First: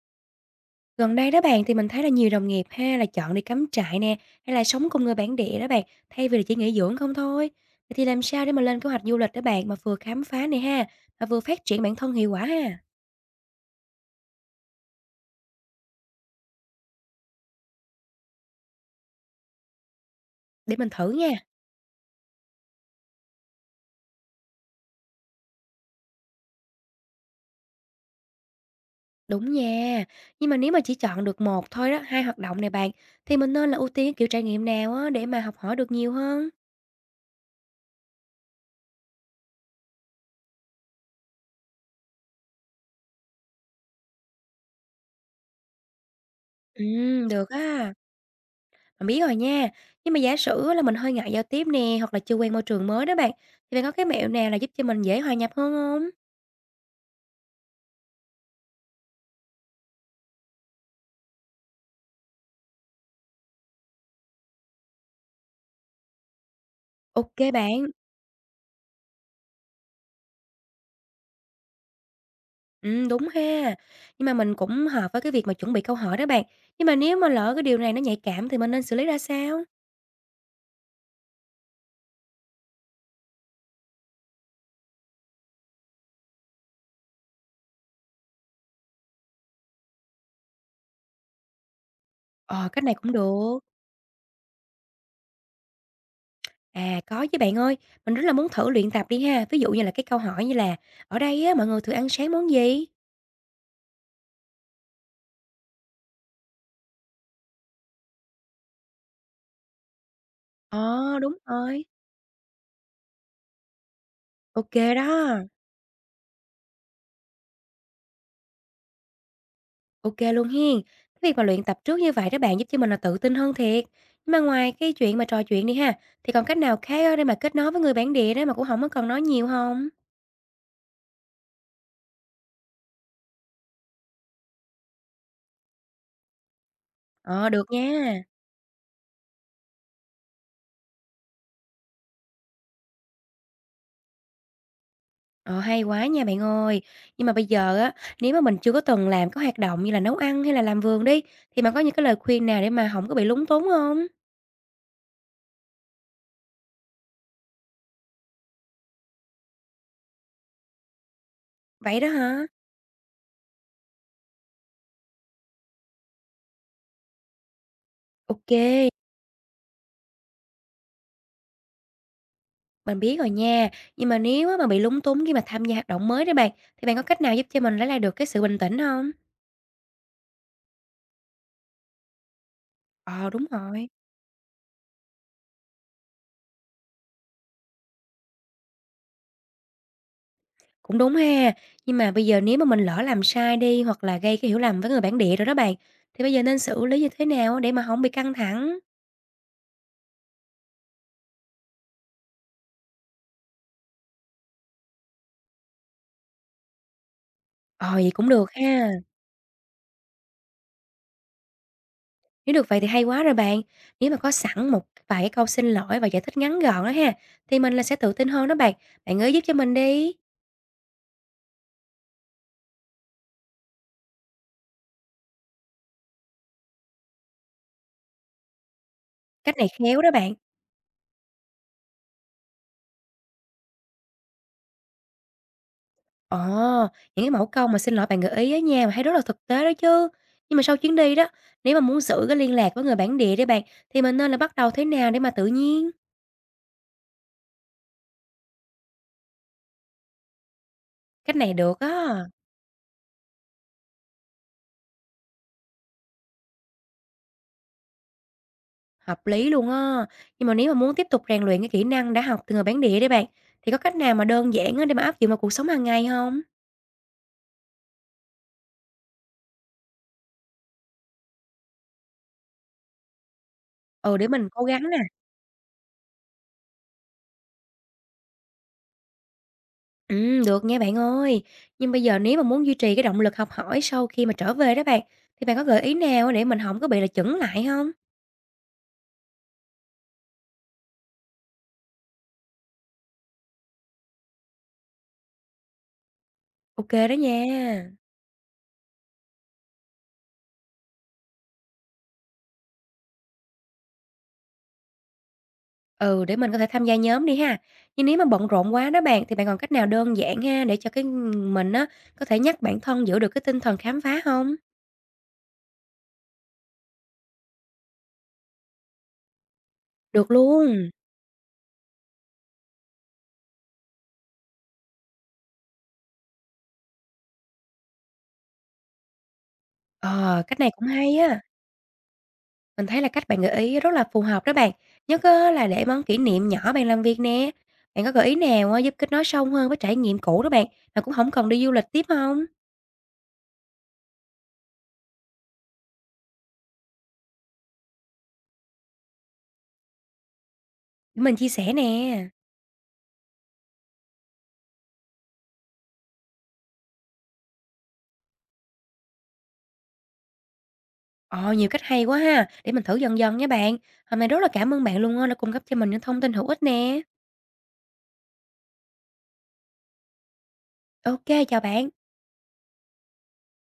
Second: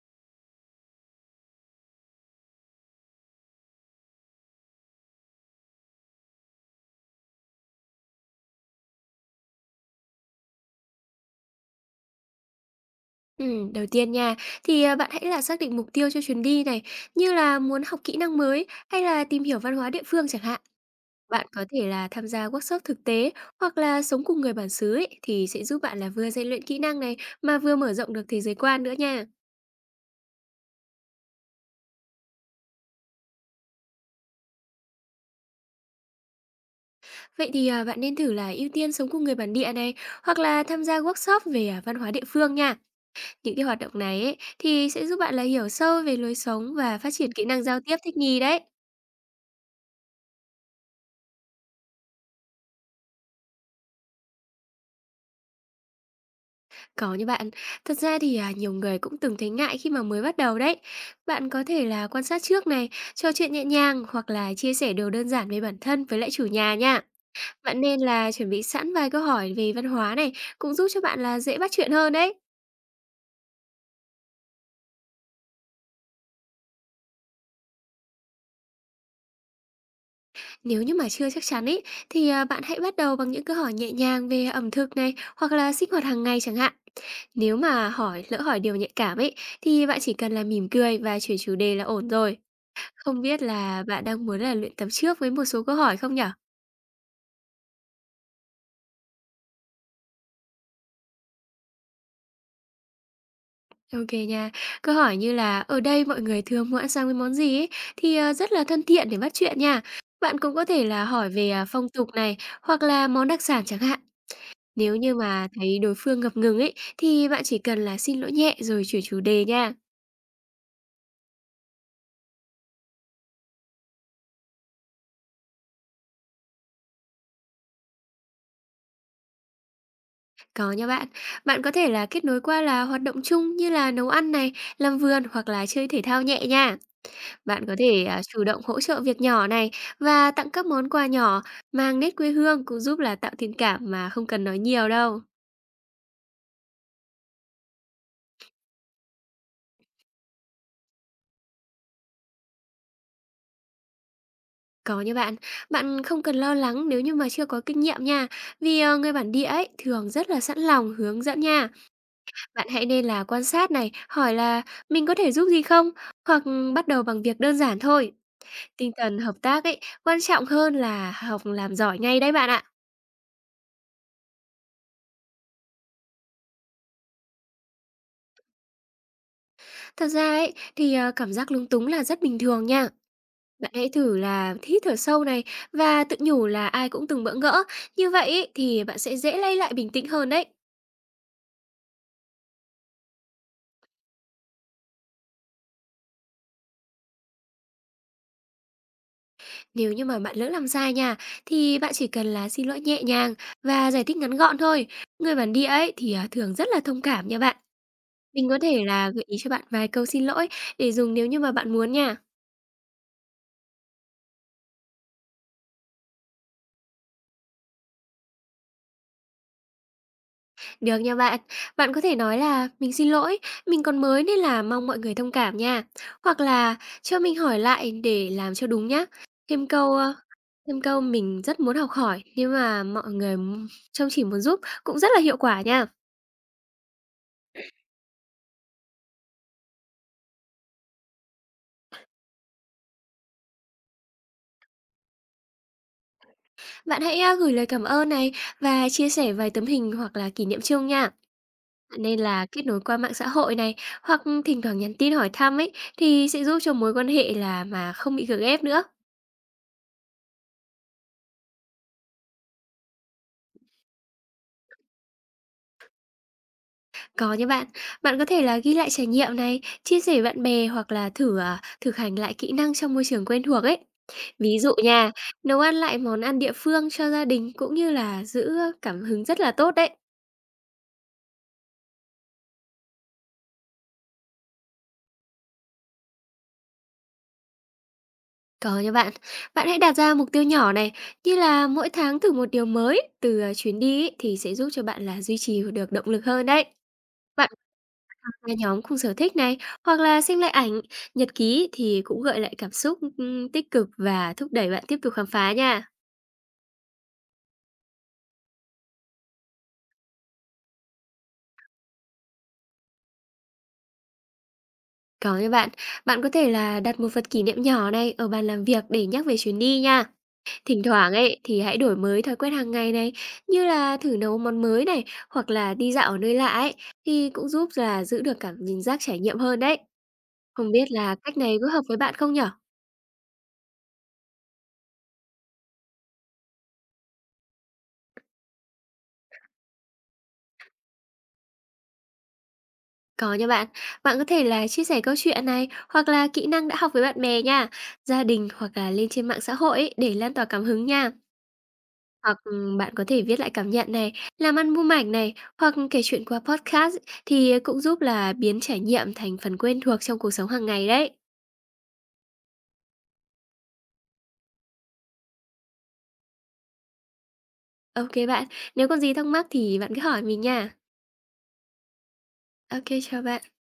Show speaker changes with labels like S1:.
S1: Gần đây đó bạn thì mình thấy là nhiều đồng nghiệp ha là chọn đi cắm trại nè, hay là sống cùng người bản địa đó bạn, thay vì là chỉ nghỉ dưỡng không thôi. Vậy thì làm sao để mà lên kế hoạch du lịch đó bạn mà vừa khám phá này ha, mà vừa phát triển bản thân hiệu quả ha?
S2: Đầu tiên nha, bạn hãy là xác định mục tiêu cho chuyến đi này, như là muốn học kỹ năng mới hay là tìm hiểu văn hóa địa phương chẳng hạn.
S1: Để mình thử nha.
S2: Bạn có thể là tham gia workshop thực tế hoặc là sống cùng người bản xứ ấy, thì sẽ giúp bạn là vừa rèn luyện kỹ năng này mà vừa mở rộng được thế giới quan nữa nha.
S1: Đúng nha. Nhưng mà nếu mà chỉ chọn được một thôi đó, hai hoạt động này bạn, thì mình nên là ưu tiên cái kiểu trải nghiệm nào á để mà học hỏi được nhiều hơn?
S2: Vậy thì, bạn nên thử là ưu tiên sống cùng người bản địa này hoặc là tham gia workshop về văn hóa địa phương nha. Những cái hoạt động này ấy, thì sẽ giúp bạn là hiểu sâu về lối sống
S1: Ừ,
S2: và phát triển kỹ
S1: được
S2: năng giao
S1: á.
S2: tiếp thích nghi đấy.
S1: Mình biết rồi nha. Nhưng mà giả sử là mình hơi ngại giao tiếp nè, hoặc là chưa quen môi trường mới đó bạn, thì bạn có cái mẹo nào là giúp cho mình dễ hòa nhập hơn không?
S2: Có như bạn. Thật ra thì, nhiều người cũng từng thấy ngại khi mà mới bắt đầu đấy. Bạn có thể là quan sát trước này, trò chuyện nhẹ nhàng hoặc là chia sẻ điều đơn giản về bản thân với lại chủ nhà nha.
S1: OK
S2: Bạn
S1: bạn.
S2: nên là chuẩn bị sẵn vài câu hỏi về văn hóa này, cũng giúp cho bạn là dễ bắt chuyện hơn đấy.
S1: Đúng ha. Nhưng mà mình cũng hợp với cái việc mà chuẩn bị câu hỏi đó bạn. Nhưng mà nếu mà lỡ cái điều này nó nhạy cảm thì mình nên xử lý ra sao?
S2: Nếu như mà chưa chắc chắn ấy, thì bạn hãy bắt đầu bằng những câu hỏi nhẹ nhàng về ẩm thực này, hoặc là sinh hoạt hàng ngày chẳng hạn. Nếu mà hỏi lỡ hỏi điều nhạy cảm ấy, thì bạn chỉ cần là mỉm cười và chuyển chủ đề là ổn rồi.
S1: Ờ, cách này cũng
S2: Không biết
S1: được.
S2: là bạn đang muốn là luyện tập trước với một số câu hỏi không nhỉ?
S1: À, có chứ bạn ơi. Mình rất là muốn thử luyện tập đi ha. Ví dụ như là cái câu hỏi như là "Ở đây á, mọi người thường ăn sáng món gì?"
S2: OK nha. Câu hỏi như là "Ở đây mọi người thường hoãn sang với món gì ấy?" thì rất là thân thiện để bắt chuyện nha. Bạn cũng có thể là
S1: Ờ,
S2: hỏi
S1: đúng
S2: về
S1: rồi.
S2: phong tục này, hoặc là món đặc sản chẳng hạn.
S1: OK
S2: Nếu như
S1: đó.
S2: mà thấy đối phương ngập ngừng ấy, thì bạn chỉ cần là xin lỗi nhẹ rồi chuyển chủ đề nha.
S1: OK luôn hen. Cái việc mà luyện tập trước như vậy đó bạn giúp cho mình là tự tin hơn thiệt. Nhưng mà ngoài cái chuyện mà trò chuyện đi ha, thì còn cách nào khác á để mà kết nối với người bản địa đó mà cũng không có cần nói nhiều không?
S2: Có nha bạn. Bạn có thể là kết nối qua là hoạt động chung như là nấu ăn này, làm vườn hoặc là chơi thể thao nhẹ nha.
S1: Ờ, được
S2: Bạn có thể
S1: nha.
S2: chủ động hỗ trợ việc nhỏ này và tặng các món quà nhỏ mang nét quê hương cũng giúp là tạo thiện cảm mà không cần nói nhiều đâu.
S1: Ờ, hay quá nha bạn ơi. Nhưng mà bây giờ á, nếu mà mình chưa có từng làm cái hoạt động như là nấu ăn hay là làm vườn đi, thì mà có những cái lời khuyên nào để mà không có bị lúng túng không?
S2: Có nha bạn, bạn không cần lo lắng nếu như mà chưa có kinh nghiệm nha, vì người bản địa ấy thường rất là sẵn lòng hướng dẫn nha.
S1: Vậy đó hả?
S2: Bạn hãy nên là quan sát này, hỏi là "Mình có thể giúp gì không?" hoặc bắt đầu bằng việc đơn giản thôi.
S1: OK.
S2: Tinh thần hợp tác ấy quan trọng hơn là học làm giỏi ngay đấy bạn ạ.
S1: Mình biết rồi nha. Nhưng mà nếu á mà bị lúng túng khi mà tham gia hoạt động mới đó bạn, thì bạn có cách nào giúp cho mình lấy lại được cái sự bình tĩnh không?
S2: Thật ra ấy thì, cảm giác lúng túng là rất bình thường nha.
S1: Ờ, đúng
S2: Bạn
S1: rồi,
S2: hãy thử là hít thở sâu này và tự nhủ là ai cũng từng bỡ ngỡ. Như vậy ý, thì bạn sẽ dễ lấy lại bình tĩnh hơn đấy.
S1: cũng đúng ha. Nhưng mà bây giờ nếu mà mình lỡ làm sai đi, hoặc là gây cái hiểu lầm với người bản địa rồi đó bạn, thì bây giờ nên xử lý như thế nào để mà không bị căng thẳng?
S2: Nếu như mà bạn lỡ làm sai nha, thì bạn chỉ cần là xin lỗi nhẹ nhàng và giải thích ngắn gọn thôi. Người bản địa ấy thì thường rất là thông cảm nha bạn.
S1: Ờ, vậy cũng
S2: Mình
S1: được
S2: có thể
S1: ha.
S2: là gợi ý cho bạn vài câu xin lỗi để dùng nếu như mà bạn muốn nha.
S1: Nếu được vậy thì hay quá rồi bạn. Nếu mà có sẵn một vài cái câu xin lỗi và giải thích ngắn gọn á ha, thì mình là sẽ tự tin hơn đó bạn. Bạn gợi ý giúp cho mình đi.
S2: Được nha bạn. Bạn có thể nói là "Mình xin lỗi, mình còn mới nên là mong mọi người thông cảm nha." Hoặc là "Cho mình hỏi lại để làm cho đúng nhá."
S1: Cách này
S2: Thêm câu,
S1: khéo đó
S2: ơ,
S1: bạn.
S2: thêm câu "Mình rất muốn học hỏi nhưng mà mọi người trông chỉ muốn giúp" cũng rất là hiệu quả nha.
S1: Ồ, những cái mẫu câu mà xin lỗi bạn gợi ý ở nhà mà thấy rất là thực tế đó chứ. Nhưng mà sau chuyến đi đó, nếu mà muốn giữ cái liên lạc với người bản địa đấy bạn, thì mình nên là bắt đầu thế nào để mà tự nhiên?
S2: Bạn hãy gửi lời cảm ơn này và chia sẻ vài tấm hình hoặc là kỷ niệm chung nha.
S1: Cách này được
S2: Nên
S1: á,
S2: là kết nối qua mạng xã hội này, hoặc thỉnh thoảng nhắn tin hỏi thăm ấy, thì sẽ giúp cho mối quan hệ là mà không bị gượng ép nữa.
S1: hợp lý luôn á. Nhưng mà nếu mà muốn tiếp tục rèn luyện cái kỹ năng đã học từ người bản địa đấy bạn, thì có cách nào mà đơn giản á để mà áp dụng vào cuộc sống hàng ngày không?
S2: Có nha bạn. Bạn có thể là ghi lại trải nghiệm này, chia sẻ với bạn bè hoặc là thử thực hành lại kỹ năng trong môi trường quen thuộc ấy.
S1: Ừ, để mình
S2: Ví
S1: cố
S2: dụ
S1: gắng nè.
S2: nha, nấu ăn lại món ăn địa phương cho gia đình cũng như là giữ cảm hứng rất là tốt đấy.
S1: Được nha bạn ơi. Nhưng bây giờ nếu mà muốn duy trì cái động lực học hỏi sau khi mà trở về đó bạn, thì bạn có gợi ý nào để mình không có bị là chững lại không?
S2: Có nha bạn. Bạn hãy đặt ra mục tiêu nhỏ này, như là mỗi tháng thử một điều mới từ chuyến đi ấy, thì sẽ giúp cho bạn là duy trì được động lực hơn đấy.
S1: OK đó
S2: Bạn
S1: nha.
S2: tham gia nhóm cùng sở thích này, hoặc là xem lại ảnh, nhật ký thì cũng gợi lại cảm xúc, tích cực và thúc đẩy bạn tiếp tục khám phá nha.
S1: Ừ, để mình có thể tham gia nhóm đi ha. Nhưng nếu mà bận rộn quá đó bạn, thì bạn còn cách nào đơn giản ha, để cho cái mình á, có thể nhắc bản thân giữ được cái tinh thần khám phá không?
S2: Có nha bạn, bạn có thể là đặt một vật kỷ niệm nhỏ này ở bàn làm việc để nhắc về chuyến đi nha.
S1: Được
S2: Thỉnh
S1: luôn.
S2: thoảng ấy thì hãy đổi mới thói quen hàng ngày này, như là thử nấu món mới này hoặc là đi dạo ở nơi lạ ấy thì cũng giúp là giữ được cảm giác trải nghiệm hơn đấy.
S1: Ờ, cách này
S2: Không biết
S1: cũng
S2: là
S1: hay
S2: cách
S1: á.
S2: này có hợp với bạn không nhở?
S1: Mình thấy là cách bạn gợi ý rất là phù hợp đó bạn, nhất á là để món kỷ niệm nhỏ bàn làm việc nè. Bạn có gợi ý nào á giúp kết nối sâu hơn với trải nghiệm cũ đó bạn, mà cũng không cần đi du lịch tiếp không?
S2: Có nha bạn. Bạn có thể là chia sẻ câu chuyện này hoặc là kỹ năng đã học với bạn bè nha, gia đình hoặc là lên trên mạng xã hội ấy để lan tỏa cảm hứng nha.
S1: Để mình chia sẻ nè.
S2: Hoặc bạn có thể viết lại cảm nhận này, làm album ảnh này hoặc kể chuyện qua podcast thì cũng giúp là biến trải nghiệm thành phần quen thuộc trong cuộc sống hàng ngày đấy.
S1: Ồ, nhiều cách hay quá ha, để mình thử dần dần nha bạn. Hôm nay rất là cảm ơn bạn luôn á đã cung cấp cho mình những thông tin hữu ích nè.
S2: Ok bạn, nếu còn gì thắc mắc thì bạn cứ hỏi mình nha.
S1: OK, chào bạn.
S2: Ok, chào bạn.